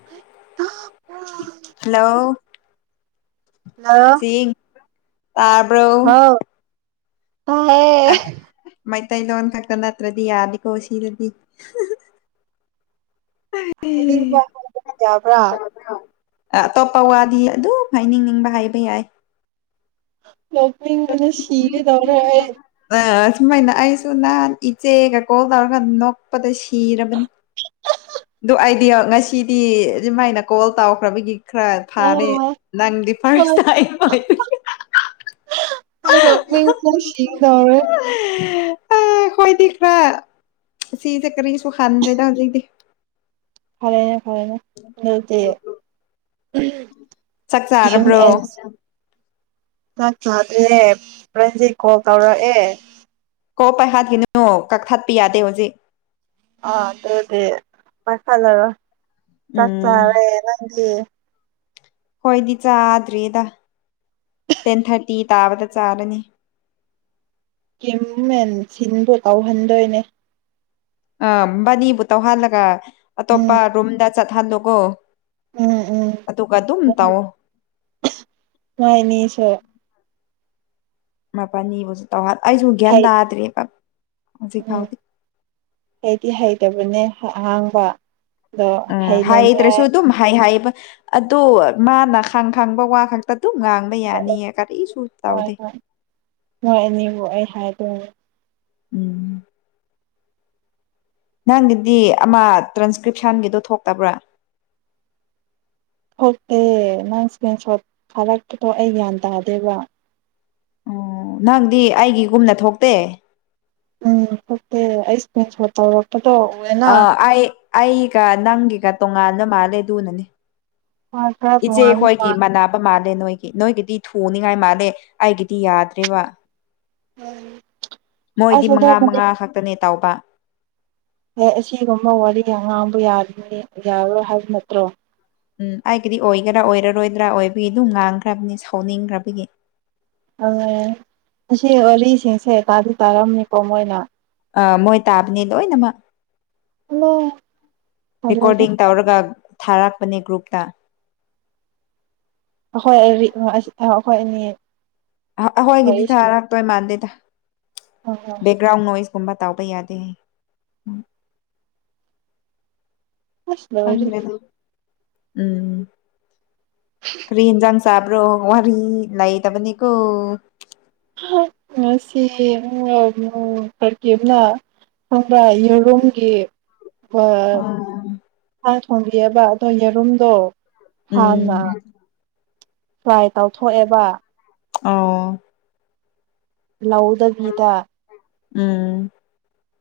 [unintelligible] Hello ꯍ ꯇꯔꯕꯣ ꯑ ꯃꯩꯇꯩꯂꯣꯟ ꯈꯛꯇ ꯅꯠꯇ꯭ꯔꯗꯤ ꯌꯥꯅꯤꯀꯣ ꯁꯤꯗꯗꯤ ꯎ ꯍꯗ ꯌꯥꯕ꯭ꯔꯥ ꯑꯇꯣꯞꯄ ꯋꯥꯗꯤ ꯑꯗꯨꯝ ꯍꯥꯏꯅꯤꯡꯅꯤꯡꯕ ꯍꯥꯏꯕ ꯌꯥꯏ꯫ ꯅꯣꯛꯅꯤꯡꯕꯅ ꯁꯤꯒꯦ ꯇꯧꯔꯦ ꯑꯩ꯫ ꯑ ꯁꯨꯃꯥꯏꯅ ꯑꯩꯁꯨ ꯅꯍꯥꯟ ꯏꯆꯦꯒ ꯀꯣꯜ ꯇꯧꯔꯒ ꯅꯣꯛꯄꯗ ꯁꯤꯔꯕꯅꯤ꯫ ꯑꯗꯨ ꯑꯩꯗꯤ ꯉꯁꯤꯗꯤ ꯑꯗꯨꯃꯥꯏꯅ ꯀꯣꯜ ꯇꯧꯈ꯭ꯔꯕꯒꯤ꯫ ꯈ꯭ꯔꯥ ꯑꯣ ꯐꯥꯔꯦ ꯅꯪꯗꯤ ꯐꯥꯁ ꯇꯥꯏ ꯑꯩꯗꯣ ꯁꯤꯒꯗꯧꯔꯦ꯫ ꯑꯈꯣꯏꯗꯤ ꯈꯔ ꯁꯤꯁꯦ ꯀꯔꯤꯁꯨ ꯍꯟꯗ꯭ꯔꯦꯗ ꯍꯧꯖꯤꯛꯇꯤ꯫ ꯐꯔꯦꯅꯦ ꯐꯔꯦꯅꯦ ꯑꯗꯨꯗꯤ꯫ ꯆꯥꯛ ꯀꯦꯝ ꯆꯥꯔꯕ꯭ꯔꯣ ꯑꯦꯁ꯫ ꯆꯥꯛ ꯆꯥꯗ꯭ꯔꯦ ꯄꯔꯟꯖꯤꯠ ꯀꯣꯜ ꯇꯧꯔꯛꯑꯦ꯫ ꯀꯣ ꯄꯥꯏꯍꯠꯈꯤꯅꯣ ꯀꯛꯊꯠꯄ ꯌꯥꯗꯦ ꯍꯧꯖꯤꯛ꯫ ꯑ ꯑꯗꯨꯗꯤ ꯄꯥꯏꯈꯠꯂꯔꯣ ꯆꯥꯛ ꯎꯝ ꯆꯥꯔꯦ ꯅꯪꯗꯤ꯫ ꯍꯣꯏꯗꯤ ꯆꯥꯗ꯭ꯔꯤꯗ ꯇꯦꯟ ꯊꯥꯔꯇꯤ ꯇꯥꯕꯗ ꯆꯥꯔꯅꯤ꯫ ꯀꯤꯝꯃꯦꯟ ꯁꯤꯟꯗꯨ ꯇꯧꯍꯟꯗꯣꯏꯅꯦ꯫ ꯑ ꯃꯕꯥꯅꯤꯕꯨ ꯇꯧꯍꯜꯂꯒ ꯎꯝ ꯑꯇꯣꯞꯄ ꯔꯨꯝꯗ ꯆꯠꯍꯜꯂꯨꯒꯣ꯫ ꯎꯝ ꯑꯗꯨꯒ ꯑꯗꯨꯝ ꯇꯧꯑꯣ꯫ ꯋꯥꯏꯅꯦ ꯑꯩꯁꯨ꯫ ꯃꯄꯅꯤꯕꯨꯁꯨ ꯇꯧꯍꯜꯂ ꯑꯩꯁꯨ ꯒ꯭ꯌꯥꯟ ꯍꯩ ꯇꯥꯗ꯭ꯔꯦꯕ ꯍꯧꯖꯤꯛ ꯐꯥꯎ꯫ ꯑꯩꯗꯤ ꯍꯩꯇꯕꯅꯦ ꯑꯍꯥꯡꯕ꯫ ꯑꯗꯣ ꯎꯝ ꯍꯥꯏꯗꯔꯥꯁꯨ ꯍꯩꯅꯅꯤꯡꯉꯥꯏ ꯑꯗꯨꯝ ꯍꯥꯏ ꯍꯥꯏꯕ꯫ ꯑꯗꯨ ꯃꯥꯅ ꯈꯪ ꯈꯪꯕ ꯋꯥ ꯈꯛꯇ ꯑꯗꯨꯝ ꯉꯥꯡꯕ ꯌꯥꯅꯤꯌꯦ ꯀꯔꯤꯁꯨ ꯍꯣꯏ ꯇꯧꯗꯦ꯫ ꯍꯣꯏ ꯑꯅꯤꯕꯨ ꯑꯩ ꯍꯥꯏꯗꯣꯏꯅꯦ꯫ ꯎꯝ꯫ ꯅꯪꯒꯤꯗꯤ ꯑꯃ ꯇ꯭ꯔꯥꯟꯁꯀ꯭ꯔꯤꯞꯁꯟꯒꯤꯗꯣ ꯊꯣꯛꯇꯕ꯭ꯔꯥ꯫ ꯊꯣꯛꯇꯦ ꯅꯪ ꯏꯁꯀ꯭ꯔꯤꯟ ꯁꯣꯠ ꯊꯥꯔꯛꯄꯗꯣ ꯑꯩ ꯒ꯭ꯌꯥꯟ ꯇꯥꯗꯦꯕ꯫ ꯑꯣ ꯅꯪꯗꯤ ꯑꯩꯒꯤꯒꯨꯝꯅ ꯊꯣꯛꯇꯦ꯫ ꯎꯝ ꯊꯣꯛꯇꯦ ꯑꯩ ꯏꯀꯔꯤꯟꯁꯣꯠ ꯇꯧꯔꯛꯄꯗꯣ꯫ ꯎꯑꯦꯅ ꯑ ꯑꯩ ꯑꯩꯒ ꯅꯪꯒꯤꯒ ꯇꯣꯉꯥꯟꯅ ꯃꯥꯜꯂꯦꯗꯨꯅꯅꯤ꯫ ꯍꯣꯏ ꯈꯔ ꯏꯆꯦ ꯇꯣꯉꯥꯟꯕ ꯍꯣꯏꯒꯤ ꯃꯥꯜ ꯃꯅꯥ ꯃꯥꯜꯂꯦ ꯅꯣꯏꯒꯤ ꯅꯣꯏꯒꯤꯗꯤ ꯊꯨꯅꯤꯉꯥꯏ ꯃꯥꯜꯂꯦ ꯑꯩꯒꯤꯗꯤ ꯌꯥꯗ꯭ꯦꯔꯤꯕ꯫ ꯃꯣꯏꯗꯤ ꯑꯁ ꯃꯉꯥ ꯑꯗꯨꯕꯨꯗꯤ ꯃꯉꯥ ꯈꯛꯇꯅꯦ ꯇꯥꯎꯕ꯫ ꯑꯦ ꯑꯁꯤꯒꯨꯝꯕ ꯋꯥꯔꯤ ꯑꯉꯥꯡꯕ ꯌꯥꯔꯤꯅꯤ ꯌꯥꯔꯔꯣꯏ ꯍꯥꯏꯕ ꯅꯠꯇ꯭ꯔꯣ꯫ ꯎꯝ ꯑꯩꯒꯤꯗꯤ ꯑꯣꯏꯒꯦꯔꯥ ꯑꯣꯏꯔꯔꯣꯏꯗ꯭ꯔꯥ ꯑꯣꯏꯕꯒꯤ ꯑꯗꯨꯝ ꯉꯥꯡꯈ꯭ꯔꯕꯅꯤ ꯁꯥꯎꯅꯤꯡꯈ꯭ꯔꯕꯒꯤ꯫ ꯑꯣ ꯑꯁꯤ ꯋꯥꯔꯤꯁꯤꯡꯁꯦ ꯇꯥꯗꯤ ꯇꯥꯔꯝꯅꯤꯀꯣ ꯃꯣꯏꯅ꯫ ꯑ ꯃꯣꯏ ꯇꯥꯕꯅꯦ ꯂꯣꯏꯅꯃꯛ꯫ ꯍꯜꯂꯣ ꯇꯜꯂꯦꯗ ꯔꯦꯀꯣꯔꯗꯤꯡ ꯇꯧꯔꯒ ꯊꯥꯔꯛꯄꯅꯦ ꯒ꯭ꯔꯨꯞꯇ꯫ ꯑꯈꯣꯏ ꯑꯦꯔꯤꯛ ꯍꯣꯏ ꯑꯈꯣꯏ ꯑꯅꯤ꯫ ꯋꯥꯔꯤ ꯑꯩꯈꯣꯏꯒꯤꯗꯤ ꯁꯥꯟꯅ ꯊꯥꯔꯛꯇꯣꯏ ꯃꯥꯟꯗꯦꯗ ꯍꯣꯏ ꯍꯣꯏ ꯕꯦꯛꯒ꯭ꯔꯥꯎꯟ ꯅꯣꯏꯁꯀꯨꯝꯕ ꯇꯥꯎꯕ ꯌꯥꯗꯦ꯫ [unintelligible] ꯈꯪꯗꯔꯦꯗ ꯎꯝ ꯀꯔꯤ ꯏꯁꯥꯡ꯫ ꯆꯥꯕ꯭ꯔꯣ ꯋꯥꯔꯤ ꯂꯩꯇꯕꯅꯤ ꯀꯣ꯫ [unintelligible] ꯈꯪꯕꯔ ꯌꯦꯔꯨꯝꯒꯤ꯫ ꯎꯝ ꯁꯥ ꯊꯣꯡꯕꯤꯑꯦꯕ ꯑꯗꯣ ꯌꯦꯔꯨꯝꯗꯣ꯫ ꯎꯝ ꯍꯥꯟꯅ ꯐꯔꯥꯏ ꯇꯧꯊꯣꯛꯑꯦꯕ꯫ ꯑꯣ꯫ ꯂꯧꯗꯕꯤꯗ꯫ ꯎꯝ꯫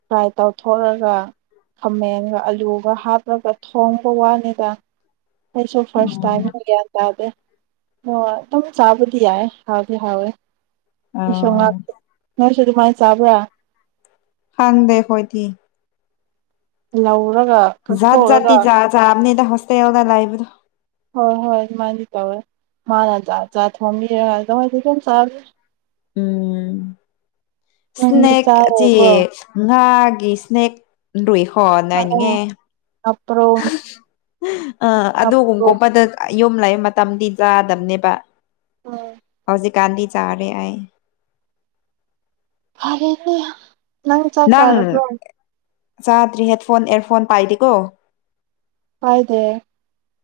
ꯐ꯭ꯔꯥꯏ ꯇꯧꯊꯣꯛꯑꯒ ꯈꯥꯃꯦꯟꯒ ꯑꯂꯨꯒ ꯍꯥꯞꯂꯒ ꯊꯣꯡꯕ ꯋꯥꯅꯤꯗ꯫ ꯑꯩꯁꯨ ꯐꯥ꯭ꯔꯁ ꯇꯥꯏꯝꯅꯤ ꯒꯌꯥꯟ ꯇꯥꯗꯦ ꯑꯣ ꯑꯗꯨꯝ ꯆꯥꯕꯗꯤ ꯌꯥꯏ ꯍꯥꯎꯗꯤ ꯍꯥꯎꯋꯦ ꯉꯁꯨ ꯉꯥ ꯑꯣ ꯑ ꯑꯗꯨꯗꯤꯃꯥꯅ ꯆꯥꯕ꯭ꯔꯥ ꯍꯪꯗꯦ ꯍꯣꯏꯗꯤ ꯂꯧꯔꯒ ꯖꯠ ꯀꯛꯊꯣꯛꯔꯒ ꯖꯥꯇꯤ ꯆꯥ ꯆꯥꯝꯅꯤꯗ ꯍꫭꯁꯇꯦꯜꯗ ꯂꯩꯕꯗꫭ ꯍꯣꯏ ꯍꯣꯏ ꯑꯗꯨꯃꯥꯏꯟꯗꯤ ꯇꯧꯋꯔ ꯃꯥꯅ ꯖꯥꯠ ꯖꯥꯠ ꯊꯧꯡꯕꯤꯔꯒ ꯅꯣꯏꯗꯤ ꯑꯗꯨꯝ ꯆꯥꯕꯅꯦ꯫ ꯎꯝ ꯅꯪꯗꯤ ꯁꯅꯦꯛ ꯑꯆꯤ ꯆꯥꯔꯕ꯭ꯔꯣ ꯉꯥꯒꯤ ꯁꯅꯦꯛ ꯔꯨꯏꯍꫭ [unintelligible] ꯅꯥꯅꯤꯡꯉꯦ ꯍꯥꯞꯄ꯭ꯔꯣ ꯑ ꯍꯥꯞꯄ꯭ꯔꯣ ꯑꯗꯨꯒꯨꯝꯒꯨꯝꯕꯗ ꯌꯨꯝ ꯂꯩꯕ ꯃꯇꯝꯗꯤ ꯆꯥꯗꯕꯅꯦꯕ ꯎꯝ ꯍꯧꯖꯤꯛ ꯀꯥꯟꯗꯤ ꯆꯥꯔꯦ ꯑꯩ ꯐꯔꯦꯅ‌ꯦ ꯅꯪ ꯆꯥꯗ꯭ꯔꯤ ꯍꯦꯠꯐꯣꯟ ꯏꯌꯥꯔꯐꯣꯟ ꯄꯥꯏꯗꯦꯀꯣ ꯄꯥꯏꯗꯦ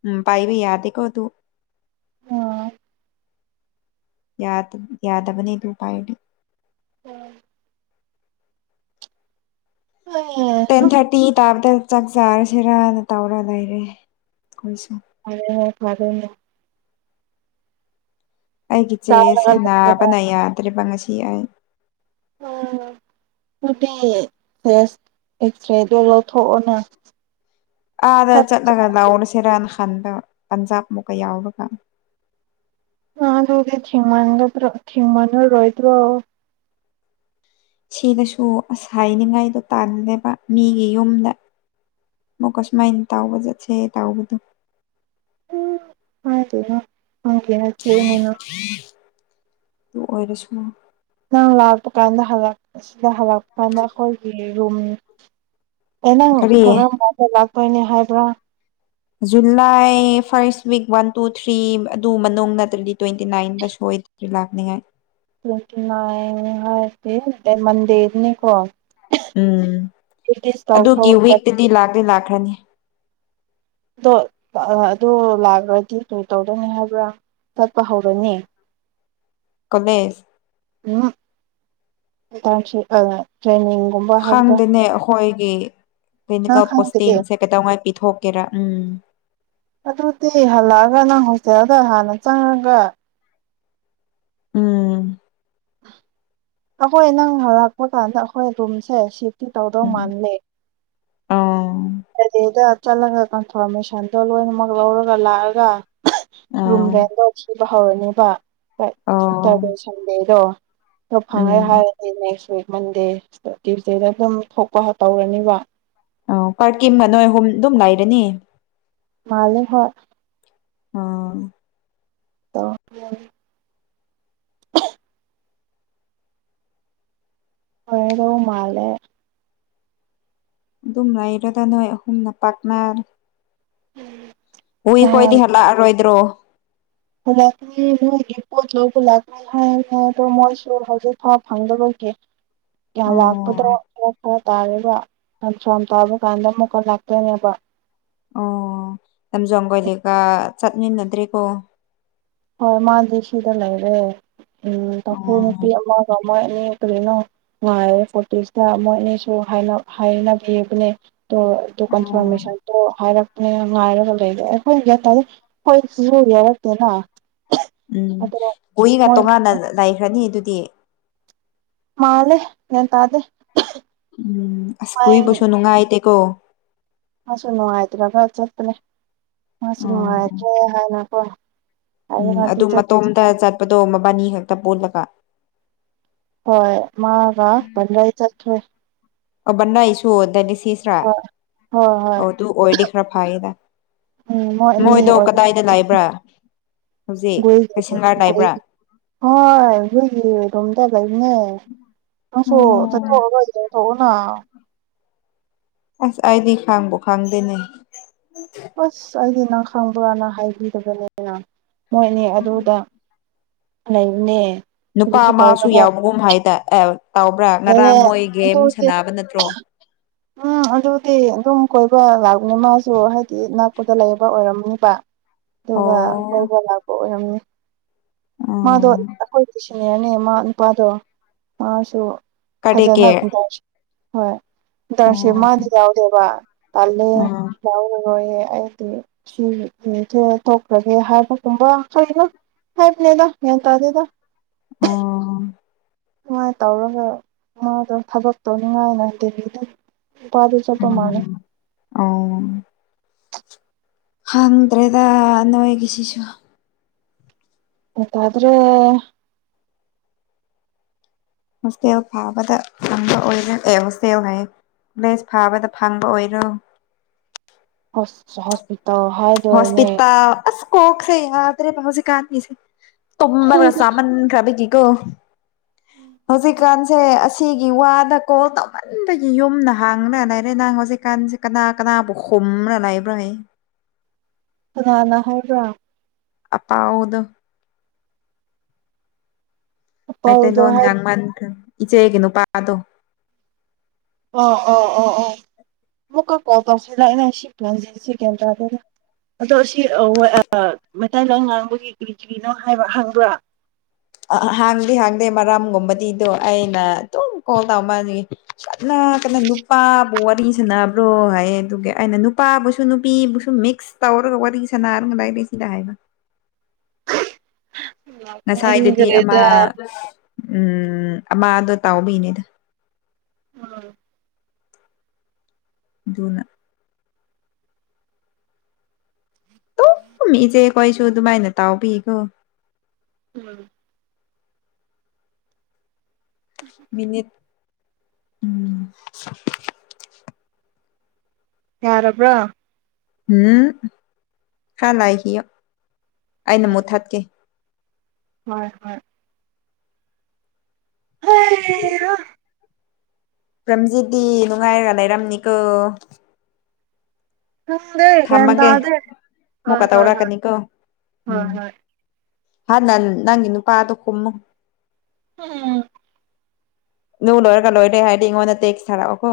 ꯎꯝ ꯄꯥꯏꯕ ꯌꯥꯗꯦ ꯀꯣ ꯇꯨ ꯑꯥ ꯌꯥꯗ ꯌꯥꯗꯕꯅꯦ ꯑꯗꯨ ꯄꯥꯏꯔꯗꯤ ꯎꯝ ꯐꯔꯦꯅꯦ ꯇꯦꯟ ꯊꯥꯔꯇꯤ ꯇꯥꯕꯗ ꯆꯥꯛ ꯆꯥꯔꯁꯤꯔꯅ ꯇꯧꯔ ꯂꯩꯔꯦ ꯑꯩꯈꯣꯏꯁꯨ ꯐ꯭ꯔꯦꯅꯦ ꯐ꯭ꯔꯦꯅꯦ ꯑꯩꯒꯤ ꯆꯦꯁꯁꯦ ꯆꯥꯔꯒ ꯂꯩꯔꯒ ꯅꯥꯕꯅ ꯌꯥꯗ꯭ꯔꯦꯕ ꯉꯁꯤ ꯑꯩ ꯑꯥ ꯑꯗꯨꯗꯤ ꯇꯦꯁ ꯑꯦꯛꯁꯔꯦꯗꯣ ꯂꯧꯊꯣꯛꯑꯣꯅꯥ ꯑꯥꯗ ꯆꯠꯂꯒ ꯂꯧꯔꯁꯤꯔꯅ ꯈꯟꯕ ꯄꯟꯖꯥꯕ ꯑꯃꯨꯛꯀ ꯌꯧꯔꯒ ꯑ ꯑꯗꯨꯗꯤ ꯊꯦꯡꯃꯟꯒꯗ꯭ꯔ ꯊꯦꯃꯟꯑꯔꫭꯏꯗ꯭ꯔꫭ ꯁꯤꯗꯁꯨ ꯑꯁ ꯍꯥꯏꯅꯤꯡꯉꯥꯏꯗꯣ ꯇꯥꯟꯕꯅꯦꯕ ꯃꯤꯒꯤ ꯌꯨꯝꯗ ꯃꯨꯛꯀꯁꯨꯃꯥꯏꯅ ꯇꯥꯎꯕ ꯆꯠꯁꯦ ꯇꯥꯎꯕꯗꯣ ꯎꯝ ꯍꯥꯏꯗꯦꯅ ꯍꯡꯒꯦꯅꯆꯦꯅꯤꯅ [unintelligible] ꯎ [unintelligible] ꯑꯗꯨ ꯑꯣꯏꯔꯁꯨ ꯅꯪ ꯂꯥꯛꯄ ꯀꯥꯟꯗ ꯍꯜꯂꯛ ꯑꯁꯤꯗ ꯍꯜꯂꯛꯄ ꯅꯈꯣꯏꯒꯤ ꯔꯨꯝ ꯑꯦ ꯅꯪ ꯀꯔꯤ ꯀꯔꯝꯀꯥꯟꯗ ꯂꯥꯛꯇꯣꯏꯅꯦ ꯍꯥꯏꯕ꯭ꯔꯥ July first week one two three ꯑꯗꯨ ꯃꯅꯨꯡ ꯅꯠꯇ꯭ꯔꯗꯤ ꯇ꯭ꯋꯦꯟꯇꯤ ꯅꯥꯏꯟꯗ ꯁꯣꯏꯗꯕꯤ ꯂꯥꯛꯅꯤꯉꯥꯏ ꯇꯋꯦꯟꯇꯤ ꯅꯥꯏ ꯍꯥꯏꯁꯦ ꯇꯦꯟ ꯃꯟꯗꯦꯗꯅꯤ ꯀꯣ ꯎꯝ ꯑꯗꯨꯒꯤ ꯇꯧꯊꯣꯛ ꯋꯤꯛꯇꯗꯤ ꯂꯥꯛꯇꯦ ꯂꯥꯛꯈ꯭ꯔꯅꯤ ꯑꯗꯣ ꯑꯗꯣ ꯂꯥꯛꯈ꯭ꯔꯗꯤ ꯇꯨ ꯇꯧꯗꯧꯅꯤ ꯍꯥꯏꯕ꯭ꯔꯥ ꯆꯠꯄ ꯍꯧꯔꯅꯤ ꯀꫭꯂꯦꯁ ꯎꯝꯃ ꯇ꯭ꯔꯆꯤꯡ [unintelligible] ꯑꯥ ꯇ꯭ꯔꯦꯅꯤꯡ ꯈꯪꯗꯦꯅꯦ ꯑꯩꯈꯣꯏꯒꯤ ꯅꯪ ꯐꯦꯅꯤꯀꯦꯜ ꯈꯪꯗꯦ ꯄꯣꯁꯇꯤꯡꯁꯦ ꯀꯩꯗꯧꯉꯥꯏ ꯄꯤꯊꯣꯛꯀꯦꯔꯥ ꯎꯝ ꯑꯗꯨꯗꯤ ꯍꯜꯂꯛꯑꯒ ꯅꯪ ꯍꯣꯁꯇꯦꯜꯗ ꯍꯥꯟꯅ ꯆꯪꯉꯒ ꯎꯝ ꯑꯩꯈꯣꯏ ꯅꯪ ꯍꯔꯥꯛꯄ ꯀꯥꯟꯗ ꯑꯩꯈꯣꯏ ꯔꯨꯝꯁꯦ ꯁꯤꯐꯇꯤ ꯇꯧꯗꯧ ꯃꯥꯜꯂꯦ ꯑꫭ ꯑꯗꯩꯗ ꯆꯠꯂꯒ ꯀꯟꯐꯔꯃꯦꯁꯟꯗꯣ ꯂꯣꯏꯅꯃꯛ ꯂꯧꯔꯒ ꯂꯥꯛꯑꯒ ꯔꯨꯝ ꯑꯥ ꯔꯦꯟꯗꯣ ꯊꯤꯕ ꯍꯧꯔꯅꯦꯕ ꯍꫭꯏ ꯑꯣ ꯁꯇ꯭ꯔꯗꯦ ꯁꯟꯗꯦꯗꯣ ꯐꯪꯉꯦ ꯎꯝ ꯍꯥꯏꯔꯗꯤ ꯅꯦꯛꯁ ꯋꯤꯛ ꯃꯟꯗꯦ ꯇ꯭ꯌꯨꯁꯇꯦꯗ ꯑꯗꯨꯝ ꯊꯣꯛꯄ ꯇꯧꯔꯅꯤꯕ ꯑꯣ ꯀꯥꯔꯀꯤꯝꯒ ꯅꯣꯏ ꯑꯍꯨꯝ ꯑꯗꯨꯝ ꯂꯩꯔꯅꯤ ꯃꯥꯜꯂꯦ ꯍꫭꯏ ꯑꯣ ꯇꯧꯔꯛ ꯇ꯭ꯔꯦ ꯑꫭꯒꯗꯧꯕ ꯃꯥꯜꯂꯦ ꯑꯗꯨꯝ ꯂꯩꯔꯗ ꯅꯣꯏ ꯑꯍꯨꯝꯅ ꯄꯥꯛꯅꯔ [unintelligible] ꯎꯝ ꯍꯨꯏꯈꯣꯏꯗꯤ ꯍꯜꯂꯛꯑꯔꯣꯏꯗ꯭ꯔꯣ ꯍꯂꯛꯅꯤ ꯃꫭꯏꯒꯤ ꯄꯣꯠ ꯂꯧꯕ ꯂꯥꯛ ꯐꯔ ꯐꯔ ꯑꯗꯣ ꯃꯣꯏꯁꯨ ꯍꯧꯖꯤꯛ ꯐꯥꯎ ꯐꯪꯗꯕꯒꯤ ꯑꯣ [unintelligible] ꯇꯥꯔꯒ ꯑꯟꯁ꯭ꯋꯥꯟ ꯇꯥꯕ ꯀꯥꯟꯗ ꯑꯃꯨꯛꯀ ꯂꯥꯛꯇꯣꯏꯅꯦꯕ ꯑꯣ ꯂꯝꯖꯣꯡꯒꯣꯏꯂꯩꯀ ꯆꯠꯃꯤꯟꯅꯗ꯭ꯔꯦꯀꯣ ꯍꯣꯏ ꯃꯥꯗꯤ ꯁꯤꯗ ꯂꯩꯔꯦ ꯎꯝ ꯇꯥꯡꯈꯨꯜ ꯑꯣ ꯅꯨꯄꯤ ꯑꯃꯒ ꯃꯣꯏ ꯑꯅꯤ ꯀꯂꯩꯅꯣ ꯅꯨꯡꯉꯥꯏꯔꯦ ꯐꯣꯔꯇꯤꯁꯇ ꯃꯣꯏ ꯑꯅꯤꯁꯨ ꯍꯥꯏꯅ ꯍꯥꯏꯅꯕꯤꯕꯅꯦ ꯇꯣ ꯑꯇꯣꯞ ꯑꯣ ꯀꯟꯐꯔꯃꯦꯁꯟꯗꯣ ꯍꯥꯏꯔꯛ ꯅꯦ ꯉꯥꯏꯔꯒ ꯂꯩꯔꯦ ꯑꯩꯈꯣꯏ ꯅꯦꯠ ꯇꯧꯏ ꯈꯣꯏ ꯁꯤꯖꯨ ꯌꯥꯎꯔꯛꯇꯦꯅ ꯎꯝ ꯑꯗꯣ ꯒꯣꯏꯒ ꯃꯣꯏ ꯇꯣꯉꯥꯟꯅ ꯂꯩꯈ꯭ꯔꯅꯤ ꯑꯗꯨꯗꯤ ꯃꯥꯜꯂꯦ ꯒ꯭ꯌꯥꯟ ꯇꯥꯗꯦ ꯎꯝ ꯑꯁ ꯍꯌꯦꯡ ꯄꯨꯏꯕꯁꯨ ꯅꯨꯡꯉꯥꯏꯇꯦꯀꯣ ꯃꯥꯁꯨ ꯅꯨꯡꯉꯥꯏꯇ꯭ꯔꯥꯒ ꯆꯠꯄꯅꯦ ꯃꯥꯁꯨ ꯑꯣ ꯅꯨꯡꯉꯥꯏꯇ꯭ꯔꯦ ꯍꯥꯏꯅꯀꯣ ꯎꯝ ꯍꯥꯏꯔꯒꯗꯤ ꯑꯗꯨ ꯆꯠ ꯃꯇꯣꯝꯇ ꯆꯠꯄꯗꯣ ꯃꯕꯥꯅꯤ ꯈꯛꯇ ꯄꯨꯜꯂꯒ ꯍꯣꯏ ꯃꯥꯒ ꯕꯂꯣꯏ ꯆꯊꯣꯏ ꯑꯣꯕꯅꯩꯁꯨ ꯗꯅꯤꯁꯤꯁꯔꯥ ꯍꯣꯏ ꯍꯣꯏ ꯍꯣꯏ ꯑꯣ ꯇꯨ ꯑꯣꯏꯔꯗꯤ ꯈꯔ ꯐꯔꯦꯗ ꯎꯝ ꯃꯣꯏ ꯑꯅꯤ ꯃꯣꯏꯗꯣ ꯑꯣꯏ ꯀꯗꯥꯏꯗ ꯂꯥꯏꯕ꯭ꯔꯥ ꯍꯧꯖꯤꯛ ꯒꯣꯏꯒꯤ ꯀꯩꯁꯪꯒꯥꯔ ꯒꯣꯏ ꯂꯥꯏꯕ꯭ꯔꯥ [unintelligible] ꯅꯪꯁꯨ ꯆꯠꯊꯣꯛꯑꯒ ꯌꯦꯡꯊꯣꯛꯎꯅ ꯑꯁ ꯑꯩꯗꯤ ꯈꯪꯕꯨ ꯈꯪꯗꯦꯅꯦ ꯑꯁ ꯑꯩꯗꯤ ꯅꯪ ꯈꯪꯕ꯭ꯔꯥꯅ ꯍꯥꯏꯕꯤꯗꯕꯅꯤꯅ ꯃꯣꯏꯅꯤ ꯑꯗꯨꯗ ꯂꯩꯕꯅꯦ ꯅꯨꯄꯥ ꯀꯔꯤꯁꯨ ꯑꯃꯥꯁꯨ ꯇꯧꯗꯕ ꯌꯥꯎꯕꯒꯨꯝ ꯍꯥꯏꯗ ꯑꯦ ꯇꯥꯎꯕ꯭ꯔꯥ ꯑꯦ ꯉꯔꯥꯡ ꯃꯣꯏ ꯒꯦꯝ ꯑꯗꯨꯗꯤ ꯁꯥꯟꯅꯕ ꯅꯠꯇ꯭ꯔꯣ ꯎꯝ ꯑꯗꯨꯗꯤ ꯑꯗꯨꯝ ꯀꯣꯏꯕ ꯂꯥꯛꯅꯤ ꯃꯥꯁꯨ ꯍꯥꯏꯗꯤ ꯅꯛ ꯄꯗ ꯂꯩꯕ ꯑꯣꯏꯔꯝꯅꯤꯕ ꯑꯗꯨꯒ ꯑꯣ ꯀꯣꯏꯕ ꯂꯥꯛꯄ ꯑꯣꯏꯔꯝꯅꯤ ꯃꯥꯗꯣ ꯎꯝ ꯑꯩꯈꯣꯏꯒꯤꯗꯤ ꯁꯤꯅꯤꯌꯔꯅꯦ ꯃꯥ ꯅꯨꯄꯥꯗꯣ ꯃꯥꯁꯨ ꯀꯔꯤꯒꯤ [unintelligible] ꯇꯔꯁꯦ ꯎꯝ ꯃꯗꯤ ꯌꯥꯎꯗꯦꯕ ꯇꯜꯂꯦ ꯎꯝ ꯌꯥꯎꯔꯔꯣꯏꯌꯦ ꯑꯩꯗꯤ ꯁꯤ ꯃꯤꯁꯦ ꯊꯣꯛꯈ꯭ꯔꯒꯦ ꯍꯥꯏꯕꯒꯨꯝꯕ ꯀꯩꯅꯣ ꯍꯥꯏꯕꯅꯦꯗ ꯒ꯭ꯌꯥꯟ ꯇꯥꯗꯦꯗ ꯑꯣ ꯁꯨꯃꯥꯏꯅ ꯇꯧꯔꯒ ꯃꯥꯗꯣ ꯊꯕꯛ ꯇꯧꯅꯤꯡꯉꯥꯏꯅꯗꯦꯗ [unintelligible] ꯈꯪꯗ꯭ꯔꯦꯗ ꯅꯣꯏꯒꯤꯁꯤꯁꯨ ꯒ꯭ꯌꯥꯟ ꯇꯥꯗꯔꯦ ꯍꯣꯁꯇꯦꯜ ꯐꯥꯕꯗ ꯐꯪꯕ ꯑꯣꯏꯔꯦ ꯑꯦ ꯍꯣꯁꯇꯦꯜ ꯍꯥꯏꯌꯦ ꯕꯦꯁ ꯐꯥꯕꯗ ꯐꯪꯕ ꯑꯣꯏꯔꯣ ꯍꯣꯁ ꯍꯣꯁꯄꯤꯇꯥꯜ ꯍꯥꯏ ꯍꯣꯁꯄꯤꯇꯥꯜ ꯑꯁ ꯀꯣꯛꯁꯦ ꯌꯥꯗ꯭ꯔꯦꯕ ꯍꯧꯖꯤꯛ ꯀꯥꯥꯟꯒꯤꯁꯦ ꯇꯨꯝꯕꯒ ꯆꯥꯃꯟꯈ꯭ꯔꯕꯒꯤꯀꯣ ꯍꯧꯖꯤꯛ ꯀꯥꯟꯁꯦ ꯑꯁ ꯁꯤꯒꯤ ꯋꯥꯗ ꯀꯣꯜ ꯇꯧꯃꯟꯕꯒꯤ ꯌꯨꯝꯅ ꯍꯥꯡꯅ ꯂꯩꯏꯔꯦꯅ ꯍꯧꯖꯤꯛꯀꯥꯟꯁꯦ ꯀꯅꯥ ꯀꯅꯥꯕꯨ ꯈꯨꯝꯃꯔ ꯂꯩꯕ꯭ꯔꯅꯦ ꯀꯅꯥꯅ ꯍꯥꯏꯕ꯭ꯔꯥ ꯑꯄꯥꯎꯗꯣ ꯄꯥꯎꯗꯣ ꯃꯩꯇꯩꯂꯣꯟ ꯍꯥꯏ ꯉꯥꯡꯃꯟꯈ꯭ꯔꯦ ꯏꯆꯦꯒꯤ ꯅꯨꯄꯥꯗꯣ ꯑꯣ ꯑꯣ ꯑꯣ ꯑꯣ ꯑꯃꯨꯛꯀ ꯀꯣꯜ ꯇꯧꯁꯤꯜꯂꯛꯑꯦꯅꯦ ꯁꯤꯞꯉꯥꯡꯖꯦ ꯃꯁꯤ ꯒ꯭ꯌꯥꯟ ꯇꯥꯗꯦꯗ ꯑꯗꯣ ꯁꯤ ꯑꯧ ꯑꯣꯏ ꯑ ꯑ ꯃꯩꯇꯩ ꯂꯣꯟ ꯉꯥꯡꯕꯒꯤ ꯀꯔꯤ ꯀꯔꯤꯅꯣ ꯍꯥꯏꯕ ꯍꯪꯕ꯭ꯔꯥ ꯑ ꯑ ꯍꯥꯡꯗꯤ ꯍꯥꯡꯗꯦ ꯃꯔꯝꯒꯨꯝꯕꯗꯤꯗꯣ ꯑꯩꯅ ꯑꯗꯨꯝ ꯀꯣꯜ ꯇꯧ ꯃꯥꯜꯂꯤ ꯀꯟꯅ ꯀꯟꯅ ꯅꯨꯄꯥꯕꯨ ꯋꯥꯔꯤ ꯁꯥꯟꯅꯕ꯭ꯔꯣ ꯍꯥꯏꯌꯦ ꯑꯗꯨꯒꯤ ꯑꯩꯅ ꯅꯨꯄꯥꯕꯨꯁꯨ ꯅꯨꯄꯤꯕꯨꯁꯨ ꯃꯤꯛꯁ ꯇꯧꯔꯒ ꯋꯥꯔꯤ ꯁꯅꯔꯒ ꯂꯩꯕꯦ ꯁꯤꯗ ꯍꯥꯏꯕ ꯉꯁꯥꯏꯗꯨꯗꯤ ꯑꯃ ꯅꯤꯡꯈ꯭ꯔꯦꯗ ꯎꯝ ꯑꯃꯗꯣ ꯇꯥꯎꯕꯤꯅꯦꯗ ꯎꯝ ꯑꯗꯨꯅ ꯎꯝ ꯏꯆꯦ ꯀꯣꯏꯁꯨ ꯑꯗꯨꯃꯥꯏꯅ ꯇꯥꯎꯕꯤꯈꯣ ꯎꯝ ꯃꯤꯅꯤꯠ ꯎꯝ ꯌꯥꯔꯕ꯭ꯔꯥ ꯎꯝ ꯍꯔꯅ ꯍꯌꯣ ꯑꯩꯅ ꯃꯨꯠ ꯊꯠꯀꯦ ꯍꯣꯏ ꯍꯣꯏ [unintelligible] ꯄꯝꯖꯤꯠꯗꯤ ꯅꯨꯡꯉꯥꯏꯔꯒ ꯂꯩꯔꯝꯅꯤꯀꯣ ꯈꯪꯗꯦ ꯒ꯭ꯌꯥꯟ ꯊꯝꯃꯒꯦ ꯇꯥꯗꯦ ꯍꯣꯏ ꯑꯃꯨꯛꯀ ꯍꯣꯏ ꯍꯣꯏ ꯇꯧꯔꯛꯀꯅꯤꯀꯣ ꯍꯣꯏ ꯎꯝ ꯍꯣꯏ ꯍꯥ ꯅꯪ ꯅꯪꯒꯤ ꯅꯨꯄꯥꯗꯣ ꯀꯨꯝꯃ ꯎꯝ ꯅꯨꯡ ꯂꯣꯏꯔꯒ ꯂꯣꯏꯔꯦ ꯍꯥꯏꯗꯤ ꯑꯩꯉꯣꯟꯗ ꯇꯦꯛꯁ ꯊꯥꯔꯛꯑꯣ ꯀꯣ